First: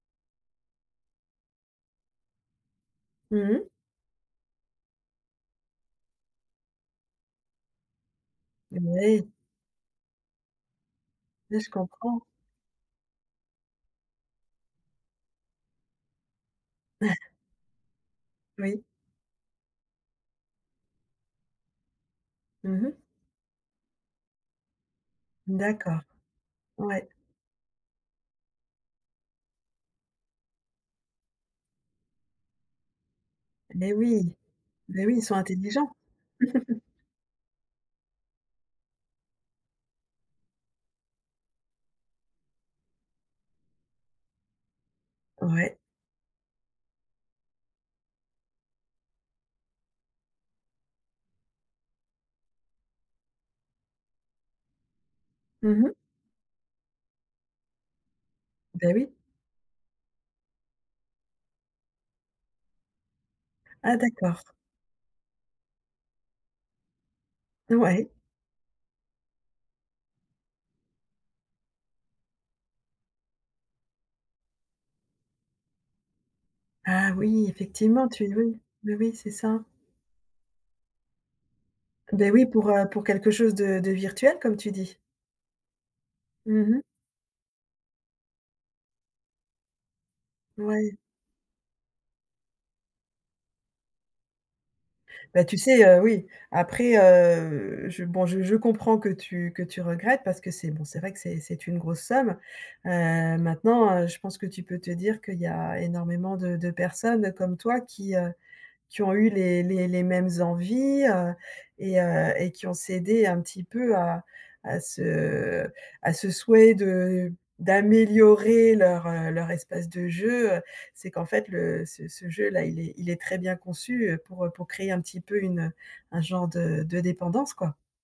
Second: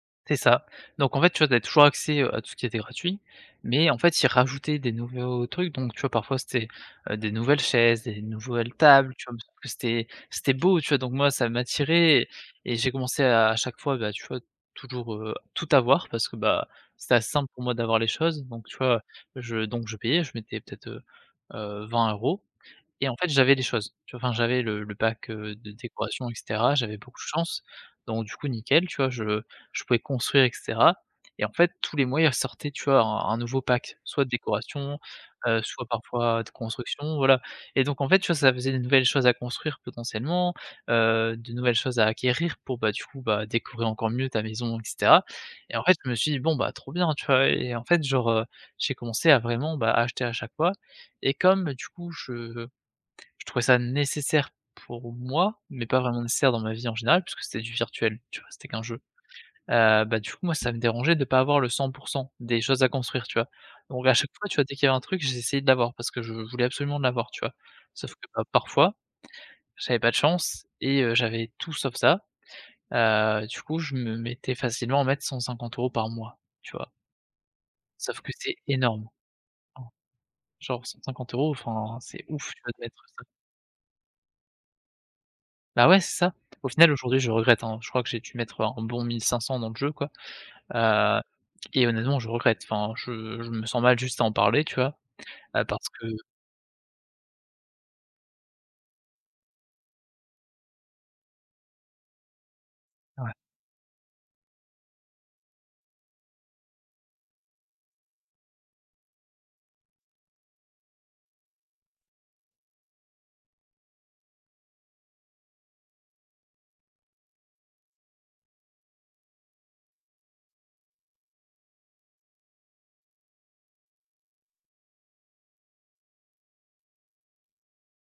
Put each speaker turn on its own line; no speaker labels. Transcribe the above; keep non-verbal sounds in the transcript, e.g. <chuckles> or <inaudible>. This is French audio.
C'est ça, donc en fait, tu vois? Tu avais toujours accès, heu, à tout ce qui était gratuit,
Mmh.
mais en fait ils rajoutaient des nouveaux trucs, donc tu vois? Parfois c'était, heu, des nouvelles chaises, des nouvelles tables,
Ouais.
tu vois? C'était c'était beau tu vois? Donc moi ça
Ouais. Je comprend.
m'attirait et j'ai commencé à chaque fois, bah, tu vois? Toujours, heu, tout avoir parce que bah, c'était
<chuckles>
assez simple pour moi d'avoir les choses, donc tu
Oui.
vois? Je donc je payais, je mettais peut-être, heu heu, 20 €
Mmh mh.
et en fait j'avais les choses, tu vois? Enfin j'avais le le pack, heu, de
D'accord.
décoration et cetera. J'avais
Ouais.
beaucoup de chance, donc du coup nickel, tu vois? Je je pouvais construire, et cetera, et en fait tous les mois il ressortait, tu vois? Un un nouveau
Mais
pack, soit
oui,
décoration,
bah oui, ils sont
heu, soit
intelligents.
parfois de
<chuckles>
construction, voilà, et donc en fait, tu vois? Ça faisait de nouvelles choses à construire potentiellement, heu, de nouvelles choses à acquérir pour, bah, du coup bah décorer encore mieux ta maison, et cetera, et
Ouais.
en fait je me suis dit: «Bon bah trop bien» tu vois? Et en fait, genre, heu, j'ai commencé à vraiment, bah, acheter à chaque fois, et comme du coup, je je trouvais ça nécessaire pour moi,
Mmh
mais
mh.
pas vraiment nécessaire dans ma vie en général, puisque c'était du virtuel, tu vois? C'était qu'un
Beh,
jeu,
oui.
heu, bah, du coup moi ça me dérangeait de pas avoir le 100 % des choses à construire, tu vois?
Ah,
Donc à chaque fois,
d'accord.
tu vois? Dès qu'il y avait un truc, j'essayais de l'avoir, parce que je voulais absolument l'avoir, tu vois?
Ouais.
Sauf que, bah, parfois, j'avais pas de chance et heu, j'avais tout sauf ça, heu, du coup je me mettais facilement à mettre 150 € par mois, tu vois?
Ah, oui, effectivement,
Sauf
tu
que
<unintelligible>
c'est
oui, oui,
énorme.
oui, c'est ça.
En genre 150 € enfin c'est
Beh, oui,
ouf, tu
pour,
vois? De
heu,
mettre
pour
ça!
quelque chose de de virtuel, comme tu dis.
Bah, ouais c'est ça,
Mmh
au
mh.
final aujourd'hui je regrette, hein. Je crois que j'ai dû mettre un bon 1 500 dans le jeu quoi,
Ouais.
heu, et honnêtement je regrette, enfin je je me sens mal juste à en parler, tu vois?
Bah, tu
Heu,
sais,
parce
heu,
que
oui, après, heu, je bon je je comprends que tu que tu regrettes, parce que c'est bon c'est vrai que c'est c'est une grosse somme,
Ouais.
heu, maintenant, heu, je pense que tu peux te dire qu'il y a énormément de de personnes comme toi. Qui, heu, qui ont eu les les les mêmes envies, heu, et heu, et qui ont cédé un petit peu à à ce à ce souhait de d'améliorer leur, heu, leur espace de jeu. Heu, c'est qu'en fait, le ce ce jeu-là, il est il est très bien conçu, heu, pour, heu, pour créer un petit peu une, heu, un genre de de dépendance, quoi.